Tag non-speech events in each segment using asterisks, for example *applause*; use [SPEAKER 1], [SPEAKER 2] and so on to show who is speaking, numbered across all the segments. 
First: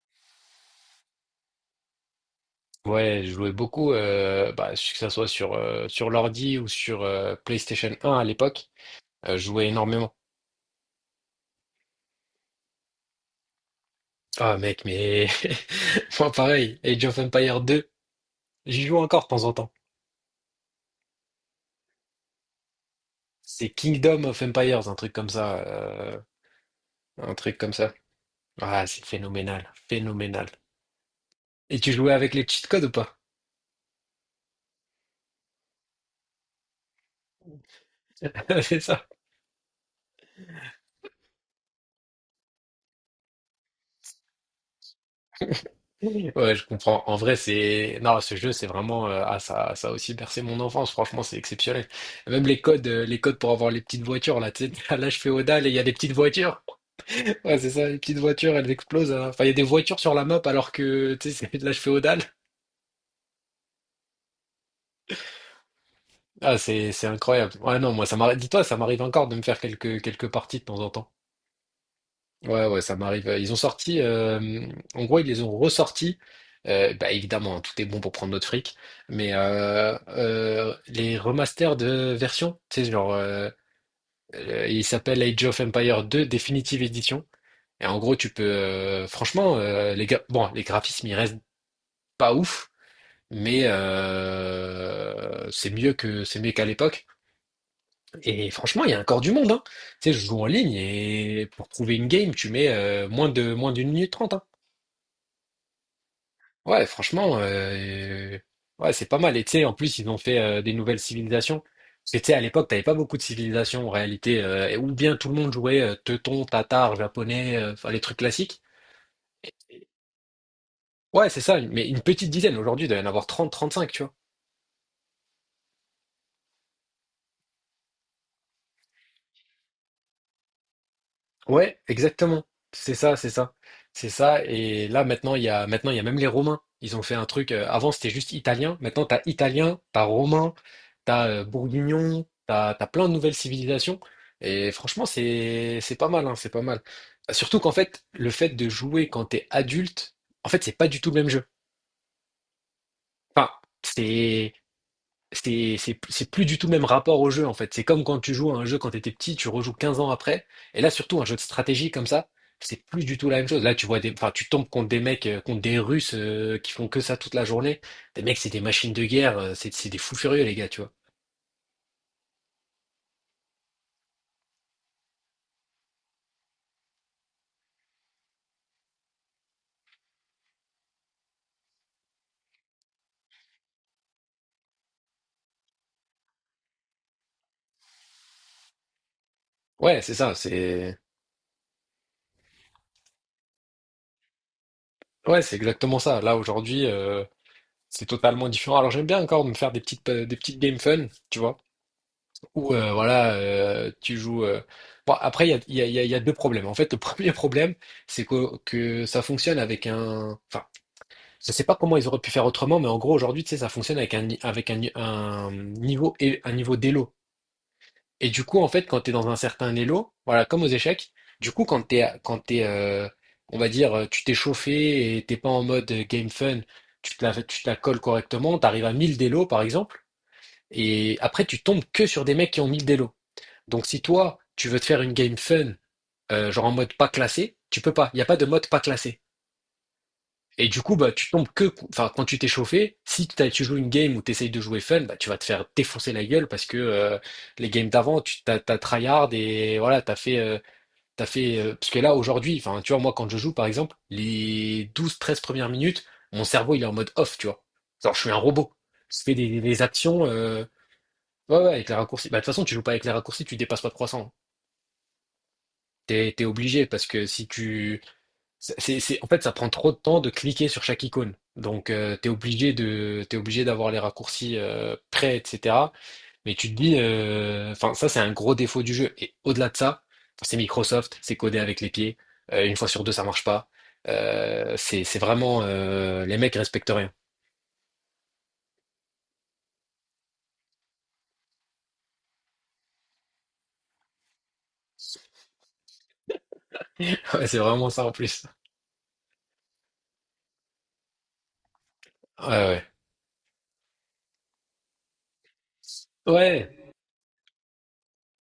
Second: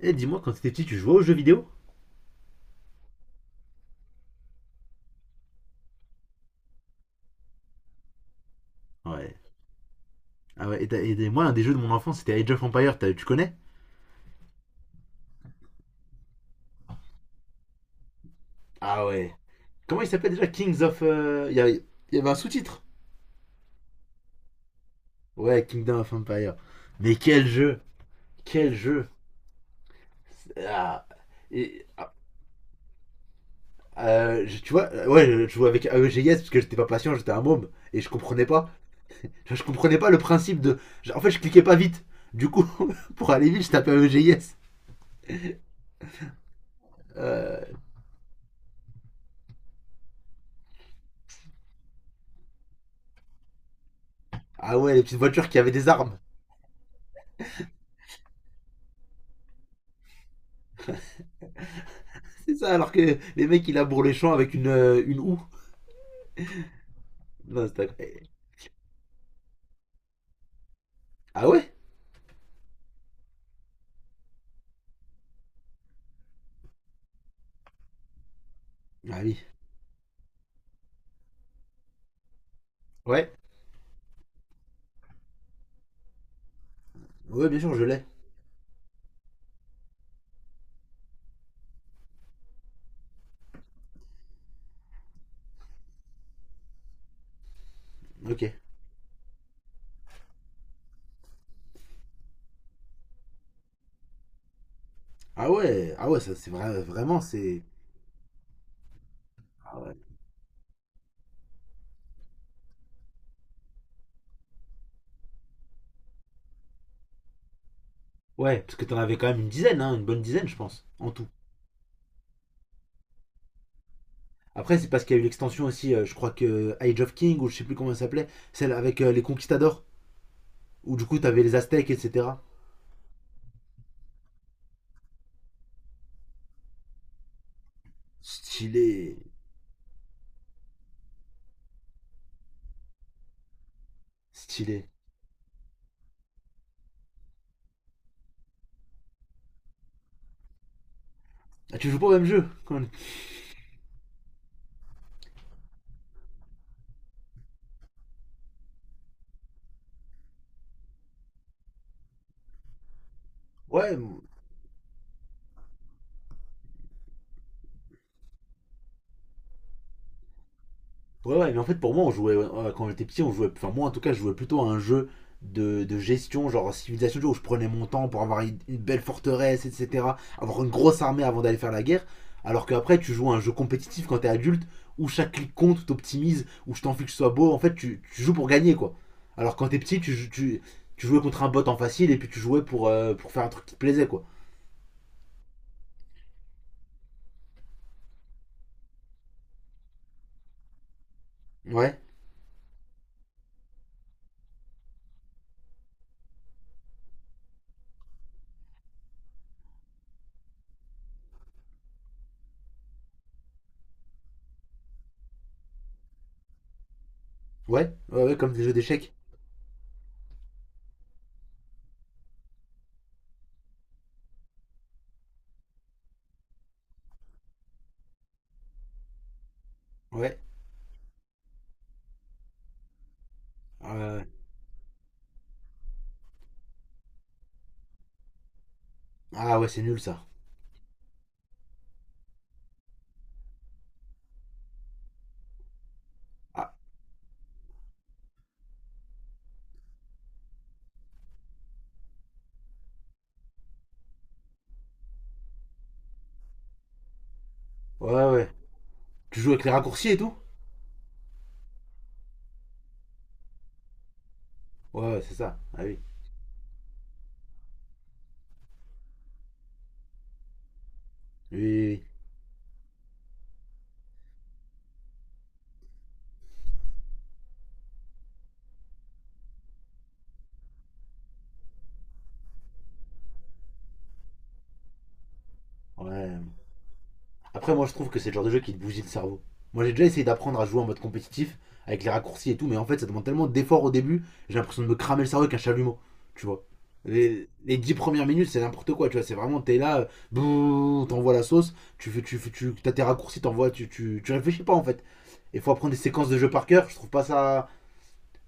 [SPEAKER 1] Eh, dis-moi, quand t'étais petit, tu jouais aux jeux vidéo?
[SPEAKER 2] Ouais, je jouais beaucoup, que ça soit sur, sur l'ordi ou sur PlayStation 1 à l'époque,
[SPEAKER 1] Ouais.
[SPEAKER 2] je jouais énormément.
[SPEAKER 1] Ah ouais, et, et moi, un des jeux de mon enfance, c'était Age of Empire, tu connais?
[SPEAKER 2] Ah mec, mais *laughs* moi pareil, Age of Empires 2, j'y joue
[SPEAKER 1] Ah
[SPEAKER 2] encore de
[SPEAKER 1] ouais.
[SPEAKER 2] temps en temps.
[SPEAKER 1] Comment il s'appelle déjà, Kings of? Il y avait un sous-titre?
[SPEAKER 2] C'est Kingdom of Empires, un truc comme ça,
[SPEAKER 1] Ouais, Kingdom of Empire. Mais
[SPEAKER 2] un
[SPEAKER 1] quel
[SPEAKER 2] truc comme
[SPEAKER 1] jeu!
[SPEAKER 2] ça.
[SPEAKER 1] Quel
[SPEAKER 2] Ah, c'est
[SPEAKER 1] jeu!
[SPEAKER 2] phénoménal, phénoménal.
[SPEAKER 1] Ah.
[SPEAKER 2] Et
[SPEAKER 1] Et,
[SPEAKER 2] tu
[SPEAKER 1] ah,
[SPEAKER 2] jouais avec les cheat codes ou pas?
[SPEAKER 1] Tu vois, ouais, je jouais avec AEGS parce que j'étais pas patient, j'étais un môme, et je comprenais
[SPEAKER 2] *laughs*
[SPEAKER 1] pas.
[SPEAKER 2] C'est ça.
[SPEAKER 1] Je comprenais pas le principe de. En fait, je cliquais pas vite. Du coup, *laughs* pour aller vite, je tapais AEGS.
[SPEAKER 2] Ouais, je comprends. En vrai,
[SPEAKER 1] Euh,
[SPEAKER 2] c'est... Non, ce jeu, c'est vraiment... Ah, ça a aussi bercé mon enfance. Franchement, c'est exceptionnel. Même les codes, les codes pour avoir les petites voitures, là, tu sais,
[SPEAKER 1] Ah
[SPEAKER 2] *laughs*
[SPEAKER 1] ouais,
[SPEAKER 2] à
[SPEAKER 1] les petites
[SPEAKER 2] l'âge
[SPEAKER 1] voitures qui
[SPEAKER 2] féodal, et
[SPEAKER 1] avaient
[SPEAKER 2] il y a
[SPEAKER 1] des
[SPEAKER 2] des petites
[SPEAKER 1] armes.
[SPEAKER 2] voitures. *laughs* Ouais, c'est ça, les petites voitures, elles explosent, hein. Enfin, il y a des voitures sur la map alors que, tu sais, c'est de l'âge féodal.
[SPEAKER 1] C'est ça, alors que les mecs, ils labourent les champs avec une houe.
[SPEAKER 2] Ah, c'est incroyable.
[SPEAKER 1] Non,
[SPEAKER 2] Ouais,
[SPEAKER 1] c'est.
[SPEAKER 2] non, moi, ça m'arrive... Dis-toi, ça m'arrive encore de me faire quelques parties de temps en temps.
[SPEAKER 1] Ah ouais.
[SPEAKER 2] Ouais, ouais, ça m'arrive. Ils ont sorti, en gros, ils les ont ressortis. Évidemment, hein, tout est bon pour prendre notre fric,
[SPEAKER 1] Ah
[SPEAKER 2] mais
[SPEAKER 1] oui.
[SPEAKER 2] euh, euh, les remasters de versions, tu sais, genre,
[SPEAKER 1] Ouais.
[SPEAKER 2] il s'appelle Age of Empire 2 Definitive Edition.
[SPEAKER 1] Ouais, bien sûr, je
[SPEAKER 2] Et en
[SPEAKER 1] l'ai.
[SPEAKER 2] gros, tu peux, franchement, bon, les graphismes, ils restent pas ouf, mais c'est mieux que c'est mieux qu'à l'époque.
[SPEAKER 1] Ok.
[SPEAKER 2] Et franchement, il y a encore du monde, hein. Tu sais, je joue en ligne et pour trouver une game, tu mets moins d'une minute trente, hein.
[SPEAKER 1] Ah ouais, ah ouais, ça c'est vrai,
[SPEAKER 2] Ouais,
[SPEAKER 1] vraiment,
[SPEAKER 2] franchement,
[SPEAKER 1] c'est.
[SPEAKER 2] ouais, c'est pas mal. Et tu sais, en
[SPEAKER 1] Ah ouais.
[SPEAKER 2] plus, ils ont fait des nouvelles civilisations. Parce que tu sais, à l'époque, t'avais pas beaucoup de civilisations en réalité, ou bien tout le monde jouait teuton, tatar, japonais, enfin les trucs classiques.
[SPEAKER 1] Ouais, parce que t'en avais quand même une dizaine, hein, une bonne dizaine, je pense, en tout.
[SPEAKER 2] Ouais, c'est ça, mais une petite dizaine. Aujourd'hui, il doit y en avoir 30, 35, tu vois.
[SPEAKER 1] Après, c'est parce qu'il y a eu l'extension aussi, je crois que Age of King, ou je sais plus comment elle s'appelait, celle avec les conquistadors, où du coup t'avais les
[SPEAKER 2] Ouais,
[SPEAKER 1] aztèques, etc.
[SPEAKER 2] exactement. C'est ça, c'est ça. C'est ça. Et là, maintenant, maintenant, il y a même les Romains. Ils ont fait un truc. Avant, c'était juste italien.
[SPEAKER 1] Stylé.
[SPEAKER 2] Maintenant, t'as italien, t'as romain, t'as bourguignon, t'as plein de nouvelles civilisations. Et
[SPEAKER 1] Stylé.
[SPEAKER 2] franchement, c'est pas mal, hein, c'est pas mal. Surtout qu'en fait, le fait de jouer quand t'es adulte, en fait, c'est pas du tout le même jeu.
[SPEAKER 1] Ah, tu joues pas au même jeu quand même.
[SPEAKER 2] Enfin, c'est, c'est plus du tout le même rapport au jeu en fait. C'est comme quand tu joues à un jeu quand tu étais petit, tu rejoues 15 ans après. Et là, surtout un jeu de stratégie comme ça, c'est plus du tout la même chose. Là,
[SPEAKER 1] Ouais,
[SPEAKER 2] enfin, tu tombes contre des mecs, contre des Russes qui font que ça toute la journée. Des mecs, c'est des machines de guerre, c'est des fous furieux les gars, tu vois.
[SPEAKER 1] ouais, ouais, mais en fait, pour moi, on jouait, quand j'étais petit, on jouait, enfin, moi en tout cas, je jouais plutôt à un jeu de gestion, genre civilisation, où je prenais mon temps pour avoir une belle forteresse, etc., avoir une grosse armée avant d'aller faire la guerre, alors qu'après, tu joues à un jeu compétitif quand t'es adulte, où chaque clic compte, où t'optimises, où je t'en fiche que ce soit beau, en fait, tu joues pour gagner, quoi. Alors quand t'es petit,
[SPEAKER 2] Ouais,
[SPEAKER 1] tu,
[SPEAKER 2] c'est
[SPEAKER 1] jou-
[SPEAKER 2] ça,
[SPEAKER 1] tu,
[SPEAKER 2] c'est
[SPEAKER 1] tu jouais contre un bot en facile, et puis tu jouais pour faire un truc qui te plaisait, quoi.
[SPEAKER 2] ouais, c'est exactement ça. Là aujourd'hui, c'est totalement différent. Alors j'aime bien encore me faire des petites games fun, tu vois.
[SPEAKER 1] Ouais,
[SPEAKER 2] Ou voilà, tu joues. Bon, après, il y a, il y a- il y a- il y a deux problèmes. En fait, le *laughs* premier problème, c'est que ça fonctionne avec un. Enfin, je sais pas comment ils auraient pu faire autrement, mais en gros, aujourd'hui, tu sais, ça fonctionne avec un, ni- un niveau et un niveau d'élo.
[SPEAKER 1] ouais, ouais,
[SPEAKER 2] Et
[SPEAKER 1] ouais,
[SPEAKER 2] du
[SPEAKER 1] comme
[SPEAKER 2] coup,
[SPEAKER 1] des
[SPEAKER 2] en
[SPEAKER 1] jeux
[SPEAKER 2] fait, quand tu es
[SPEAKER 1] d'échecs.
[SPEAKER 2] dans un certain élo, voilà, comme aux échecs, du coup, quand t'es, on va dire, tu t'es chauffé et t'es pas en mode game fun, tu te la colles correctement, t'arrives à 1000 d'élo, par exemple,
[SPEAKER 1] Ouais.
[SPEAKER 2] et après, tu tombes que sur des mecs qui ont 1000 d'élo. Donc si
[SPEAKER 1] Euh,
[SPEAKER 2] toi, tu veux te faire une game fun, genre en mode pas classé, tu peux pas. Il n'y a pas de mode pas classé.
[SPEAKER 1] Ah ouais, c'est nul ça.
[SPEAKER 2] Et du coup, bah, enfin, quand tu t'es chauffé, si t'as- tu joues une game où tu essayes de jouer fun, bah, tu vas te faire défoncer la gueule parce
[SPEAKER 1] Ah,
[SPEAKER 2] que euh, les games d'avant, tu t'as, tryhard et voilà, t'as fait, parce que là, aujourd'hui, enfin, tu vois, moi, quand je joue, par exemple, les 12 13 premières minutes, mon cerveau, il est en mode off, tu vois. Genre, je
[SPEAKER 1] ouais,
[SPEAKER 2] suis un
[SPEAKER 1] ouais.
[SPEAKER 2] robot. Je fais
[SPEAKER 1] Tu joues avec les
[SPEAKER 2] des
[SPEAKER 1] raccourcis et
[SPEAKER 2] actions,
[SPEAKER 1] tout?
[SPEAKER 2] ouais, ouais, avec les raccourcis. Bah, de toute façon, tu joues pas avec les raccourcis, tu dépasses pas 300.
[SPEAKER 1] Ouais, ouais, c'est ça. Ah oui.
[SPEAKER 2] T'es obligé parce que si tu, en fait, ça prend trop de temps de cliquer sur chaque icône.
[SPEAKER 1] Oui,
[SPEAKER 2] Donc,
[SPEAKER 1] oui,
[SPEAKER 2] t'es obligé d'avoir les raccourcis prêts, etc. Mais tu te dis, enfin, ça, c'est un gros défaut du jeu. Et au-delà de ça, c'est Microsoft, c'est codé avec les pieds. Une fois sur deux, ça marche pas. C'est vraiment,
[SPEAKER 1] oui. Ouais.
[SPEAKER 2] les mecs respectent rien.
[SPEAKER 1] Après, moi, je trouve que c'est le genre de jeu qui te bousille le cerveau. Moi, j'ai déjà essayé d'apprendre à jouer en mode compétitif avec les raccourcis et tout, mais en fait, ça demande tellement d'efforts au début, j'ai l'impression de me cramer le cerveau avec un chalumeau. Tu vois,
[SPEAKER 2] *laughs* Ouais,
[SPEAKER 1] les,
[SPEAKER 2] c'est
[SPEAKER 1] les
[SPEAKER 2] vraiment
[SPEAKER 1] 10
[SPEAKER 2] ça en
[SPEAKER 1] premières
[SPEAKER 2] plus.
[SPEAKER 1] minutes, c'est n'importe quoi, tu vois. C'est vraiment, t'es là, bouh, t'envoies la sauce, tu fais,
[SPEAKER 2] Ouais,
[SPEAKER 1] t'as tes raccourcis, t'envoies, tu réfléchis pas en fait. Il faut apprendre des séquences
[SPEAKER 2] ouais.
[SPEAKER 1] de jeu par
[SPEAKER 2] Ouais.
[SPEAKER 1] cœur, je trouve pas ça.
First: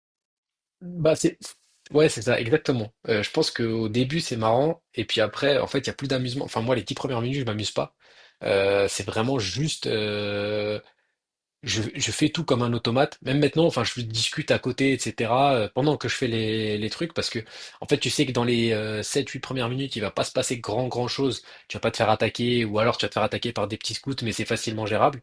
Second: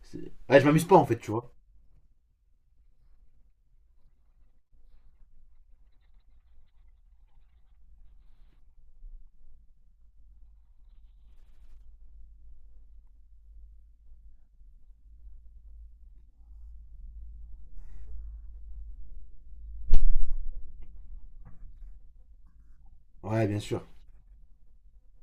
[SPEAKER 1] Ouais, je m'amuse pas en
[SPEAKER 2] Bah
[SPEAKER 1] fait, tu
[SPEAKER 2] c'est
[SPEAKER 1] vois.
[SPEAKER 2] Ouais, c'est ça exactement. Je pense qu'au début c'est marrant et puis après en fait il y a plus d'amusement. Enfin moi les 10 premières minutes je m'amuse pas. C'est vraiment juste je fais tout comme un automate. Même maintenant enfin je discute à côté etc. Pendant que je fais les trucs parce que en fait tu sais que dans les 7 8 premières minutes il va pas se passer grand grand chose. Tu vas pas te faire attaquer ou alors tu vas te faire
[SPEAKER 1] Ouais,
[SPEAKER 2] attaquer
[SPEAKER 1] bien
[SPEAKER 2] par des
[SPEAKER 1] sûr.
[SPEAKER 2] petits scouts mais c'est facilement gérable.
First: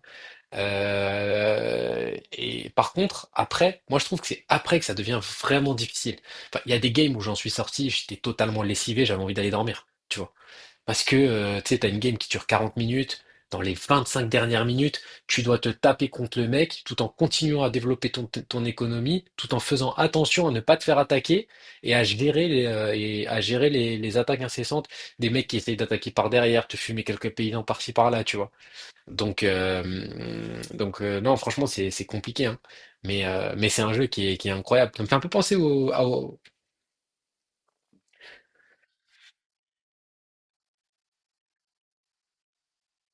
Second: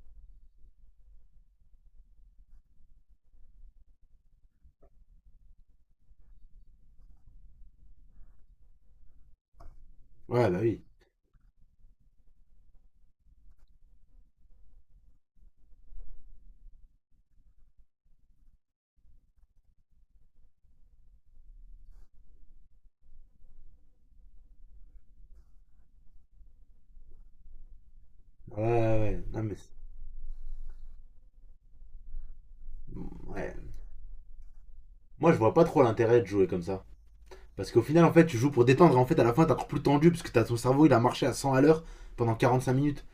[SPEAKER 2] Et par contre, après, moi je trouve que c'est après que ça devient vraiment difficile. Enfin, il y a des games où j'en suis sorti, j'étais totalement lessivé, j'avais envie d'aller dormir, tu vois.
[SPEAKER 1] Ouais, bah oui.
[SPEAKER 2] Parce que, tu sais, t'as une game qui dure 40 minutes, dans les 25 dernières minutes, tu dois te taper contre le mec tout en continuant à développer ton économie, tout en faisant attention à ne pas te faire attaquer et à gérer les, et à gérer les attaques incessantes des mecs qui essayent d'attaquer par derrière, te fumer quelques paysans par-ci par-là, tu vois.
[SPEAKER 1] Ouais, ouais, ouais. Non,
[SPEAKER 2] Donc,
[SPEAKER 1] mais.
[SPEAKER 2] non, franchement, c'est compliqué, hein.
[SPEAKER 1] Ouais,
[SPEAKER 2] Mais c'est un jeu qui est incroyable. Ça me fait un peu
[SPEAKER 1] moi, je vois
[SPEAKER 2] penser
[SPEAKER 1] pas trop
[SPEAKER 2] au, à-
[SPEAKER 1] l'intérêt de
[SPEAKER 2] au-
[SPEAKER 1] jouer comme ça. Parce qu'au final, en fait, tu joues pour détendre et en fait, à la fin, t'es encore plus tendu parce que t'as ton cerveau, il a marché à 100 à l'heure pendant 45 minutes.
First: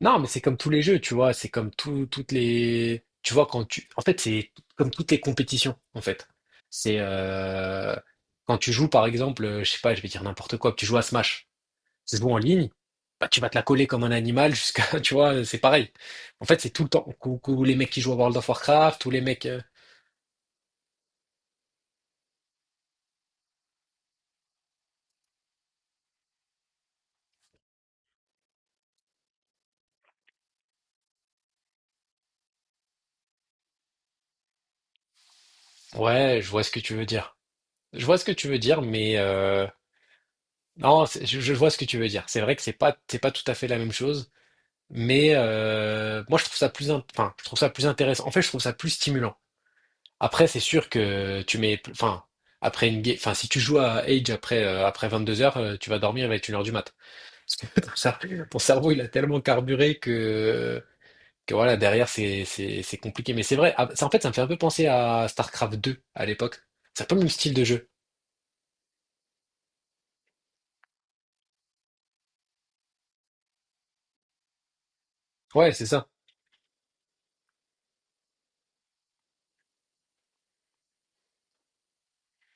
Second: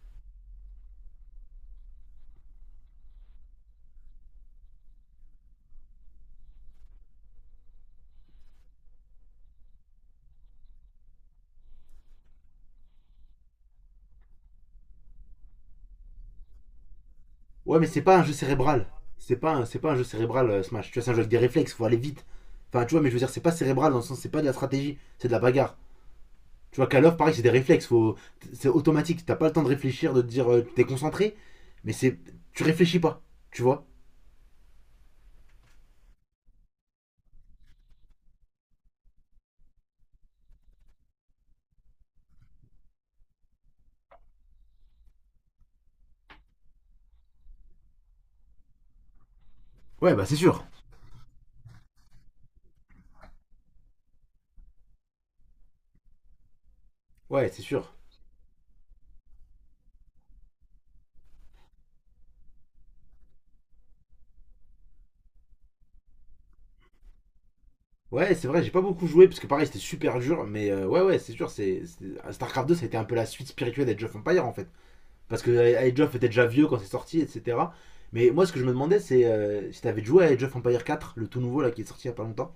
[SPEAKER 2] Non, mais c'est comme tous les jeux, tu vois. C'est comme tout, toutes les... Tu vois, quand tu... En fait, c'est comme toutes les compétitions, en fait. C'est... Quand tu joues, par exemple, je sais pas, je vais dire n'importe quoi, tu joues à Smash, ça se en ligne, bah, tu vas te la coller comme un animal jusqu'à... *laughs* Tu vois, c'est pareil. En fait, c'est tout le temps. Tous les
[SPEAKER 1] Ouais, mais
[SPEAKER 2] mecs qui
[SPEAKER 1] c'est
[SPEAKER 2] jouent à
[SPEAKER 1] pas un jeu
[SPEAKER 2] World of
[SPEAKER 1] cérébral.
[SPEAKER 2] Warcraft, tous les
[SPEAKER 1] C'est
[SPEAKER 2] mecs...
[SPEAKER 1] pas, c'est pas un jeu cérébral, Smash. Tu vois, c'est un jeu avec des réflexes, faut aller vite. Enfin, tu vois, mais je veux dire, c'est pas cérébral dans le sens, c'est pas de la stratégie, c'est de la bagarre. Tu vois, Call of, pareil, c'est des réflexes, faut. C'est automatique. T'as pas le temps de réfléchir, de te dire, t'es concentré, mais c'est. Tu réfléchis pas, tu vois.
[SPEAKER 2] Ouais, je vois ce que tu veux dire. Je vois ce que tu veux dire, mais non, je vois ce que tu veux dire. C'est vrai que c'est pas tout à fait la même chose, mais moi je trouve ça plus, enfin, je trouve ça plus intéressant. En fait, je trouve ça plus stimulant.
[SPEAKER 1] Ouais, bah c'est
[SPEAKER 2] Après, c'est
[SPEAKER 1] sûr.
[SPEAKER 2] sûr que tu mets, enfin, enfin, si tu joues à Age après 2 heures, tu vas dormir avec 1 heure du mat.
[SPEAKER 1] Ouais,
[SPEAKER 2] Parce
[SPEAKER 1] c'est
[SPEAKER 2] que *laughs*
[SPEAKER 1] sûr.
[SPEAKER 2] ton cerveau, il a tellement carburé que voilà, derrière c'est compliqué. Mais c'est vrai, ah, ça, en fait, ça me fait un peu penser à StarCraft 2 à l'époque. C'est un peu le même style de jeu.
[SPEAKER 1] Ouais, c'est vrai, j'ai pas beaucoup joué parce que pareil, c'était super dur, mais ouais, ouais, c'est sûr, StarCraft 2, ça a été un peu la suite spirituelle d'Age of Empire en fait. Parce que
[SPEAKER 2] Ouais, c'est
[SPEAKER 1] Age
[SPEAKER 2] ça.
[SPEAKER 1] of était déjà vieux quand c'est sorti, etc. Mais moi, ce que je me demandais, c'est si t'avais joué à Age of Empire 4, le tout nouveau là qui est sorti il y a pas longtemps.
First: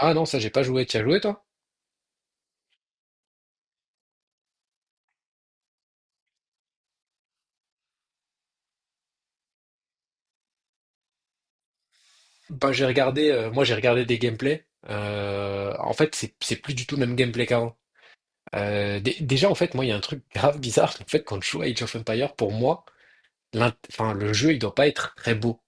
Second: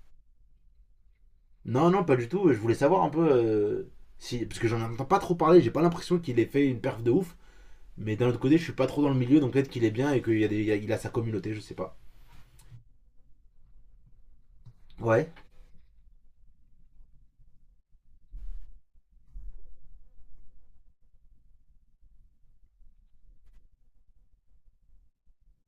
[SPEAKER 2] Ah non, ça j'ai pas joué, t'y as joué toi?
[SPEAKER 1] Non, non, pas du tout, je voulais savoir un peu si. Parce que j'en entends pas trop parler, j'ai pas l'impression qu'il ait fait une perf de ouf. Mais d'un autre côté, je suis pas trop dans le milieu, donc peut-être qu'il est bien et qu'il y a des- il y a- il a sa communauté, je sais pas.
[SPEAKER 2] Bah j'ai regardé, moi j'ai regardé des gameplays.
[SPEAKER 1] Ouais.
[SPEAKER 2] En fait, c'est plus du tout le même gameplay qu'avant. Déjà en fait, moi il y a un truc *laughs* grave bizarre. En fait, quand je joue à Age of Empires, pour moi, enfin le jeu il doit pas être très beau.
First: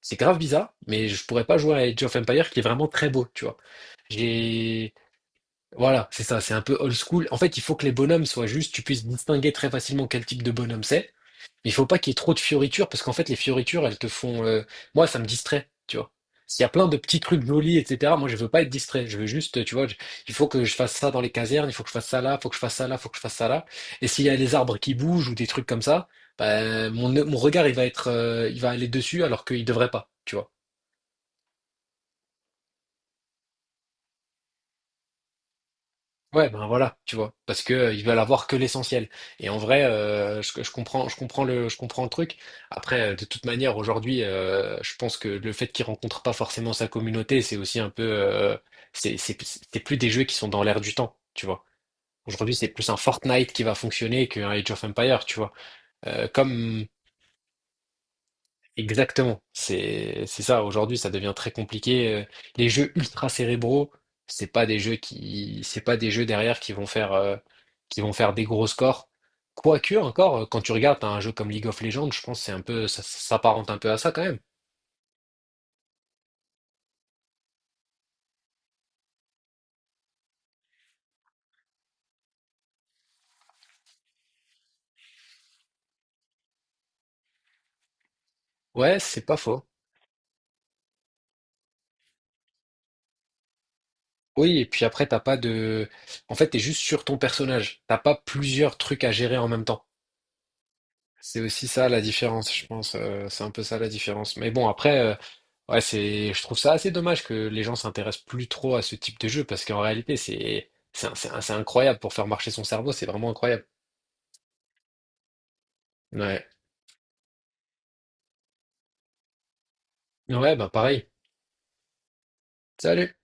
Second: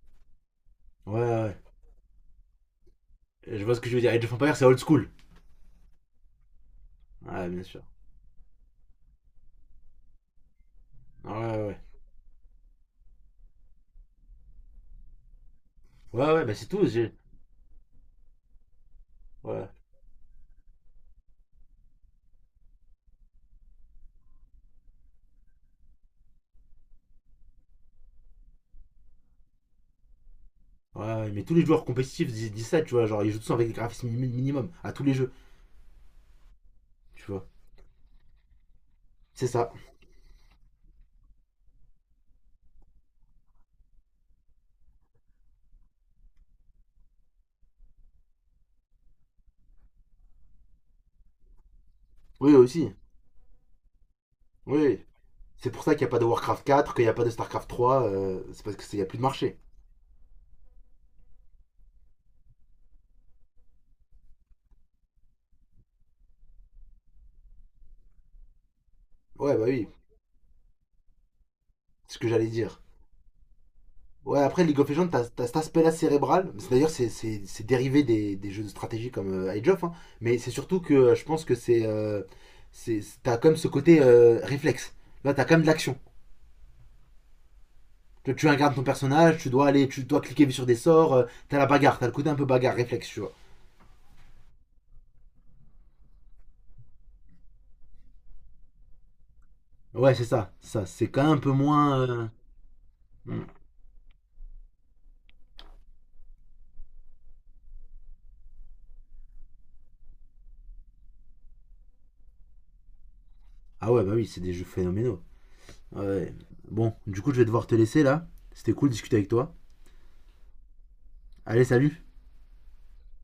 [SPEAKER 2] C'est grave bizarre, mais
[SPEAKER 1] Ouais,
[SPEAKER 2] je pourrais
[SPEAKER 1] ouais,
[SPEAKER 2] pas jouer à Age of Empires qui est vraiment très beau, tu vois.
[SPEAKER 1] ouais. Je vois ce que je veux dire. Age of Empire, c'est old
[SPEAKER 2] J'ai
[SPEAKER 1] school.
[SPEAKER 2] Voilà, c'est ça, c'est un peu old school. En
[SPEAKER 1] Ouais,
[SPEAKER 2] fait, il
[SPEAKER 1] bien
[SPEAKER 2] faut
[SPEAKER 1] sûr.
[SPEAKER 2] que les bonhommes soient justes, tu puisses distinguer très facilement quel type de bonhomme c'est.
[SPEAKER 1] Ouais, ouais.
[SPEAKER 2] Mais il
[SPEAKER 1] Ouais.
[SPEAKER 2] faut pas qu'il y ait trop de fioritures, parce qu'en fait, les fioritures, elles te font... Moi, ça me distrait, tu vois.
[SPEAKER 1] Ouais, ouais, bah
[SPEAKER 2] S'il y
[SPEAKER 1] c'est
[SPEAKER 2] a
[SPEAKER 1] tout.
[SPEAKER 2] plein de petits trucs jolis, etc., moi, je veux pas être distrait. Je veux juste,
[SPEAKER 1] Ouais.
[SPEAKER 2] tu vois, il faut que je fasse ça dans les casernes, il faut que je fasse ça là, il faut que je fasse ça là, il faut que je fasse ça là. Et s'il y a des arbres qui bougent ou des trucs comme ça, ben, mon regard, il va aller dessus alors qu'il devrait pas, tu vois.
[SPEAKER 1] Ouais, ouais, mais tous les joueurs compétitifs disent ça, tu vois. Genre, ils jouent tous avec des graphismes mini- minimum à tous les jeux,
[SPEAKER 2] Ouais, ben voilà, tu
[SPEAKER 1] tu
[SPEAKER 2] vois,
[SPEAKER 1] vois.
[SPEAKER 2] parce que ils veulent avoir que l'essentiel.
[SPEAKER 1] C'est
[SPEAKER 2] Et en
[SPEAKER 1] ça.
[SPEAKER 2] vrai, je comprends, je comprends le truc. Après, de toute manière, aujourd'hui, je pense que le fait qu'il rencontre pas forcément sa communauté, c'est aussi un peu, c'est plus des jeux qui sont dans l'air du temps, tu vois.
[SPEAKER 1] Oui,
[SPEAKER 2] Aujourd'hui, c'est plus
[SPEAKER 1] aussi.
[SPEAKER 2] un Fortnite qui va fonctionner qu'un Age of
[SPEAKER 1] Oui.
[SPEAKER 2] Empires, tu vois.
[SPEAKER 1] C'est pour ça qu'il n'y a pas de Warcraft
[SPEAKER 2] Comme
[SPEAKER 1] 4, qu'il n'y a pas de Starcraft 3. C'est parce qu'il n'y a plus de
[SPEAKER 2] Exactement.
[SPEAKER 1] marché.
[SPEAKER 2] C'est ça. Aujourd'hui, ça devient très compliqué. Les jeux ultra cérébraux, c'est pas des jeux derrière qui vont faire des gros scores.
[SPEAKER 1] Ouais, bah oui.
[SPEAKER 2] Quoique encore, quand tu regardes t'as un jeu comme League of Legends,
[SPEAKER 1] C'est ce
[SPEAKER 2] je
[SPEAKER 1] que
[SPEAKER 2] pense que
[SPEAKER 1] j'allais
[SPEAKER 2] c'est un
[SPEAKER 1] dire.
[SPEAKER 2] peu ça. Ça s'apparente un peu à ça quand même.
[SPEAKER 1] Ouais, après, League of Legends, t'as cet aspect-là cérébral. D'ailleurs, c'est dérivé des jeux de stratégie comme Age of, hein. Mais c'est surtout que je pense que c'est. T'as quand même ce côté réflexe. Là, t'as quand même de l'action. Tu incarnes ton
[SPEAKER 2] Ouais, c'est pas
[SPEAKER 1] personnage, tu
[SPEAKER 2] faux.
[SPEAKER 1] dois aller, tu dois cliquer sur des sorts, t'as la bagarre, t'as le côté un peu bagarre, réflexe, tu vois.
[SPEAKER 2] Oui, et puis après t'as pas de en fait t'es juste sur ton personnage. T'as pas plusieurs trucs à gérer en même temps.
[SPEAKER 1] Ouais, c'est ça, ça, c'est quand même un
[SPEAKER 2] C'est
[SPEAKER 1] peu
[SPEAKER 2] aussi ça
[SPEAKER 1] moins.
[SPEAKER 2] la différence, je pense.
[SPEAKER 1] Hmm.
[SPEAKER 2] C'est un peu ça la différence. Mais bon, après, ouais, je trouve ça assez dommage que les gens s'intéressent plus trop à ce type de jeu parce qu'en réalité, c'est incroyable pour faire marcher son cerveau. C'est vraiment incroyable.
[SPEAKER 1] Ah ouais, bah oui, c'est des jeux phénoménaux. Ouais.
[SPEAKER 2] Ouais.
[SPEAKER 1] Bon, du coup, je vais devoir te laisser là. C'était cool de discuter avec toi.
[SPEAKER 2] Ouais, bah pareil.
[SPEAKER 1] Allez, salut!
[SPEAKER 2] Salut.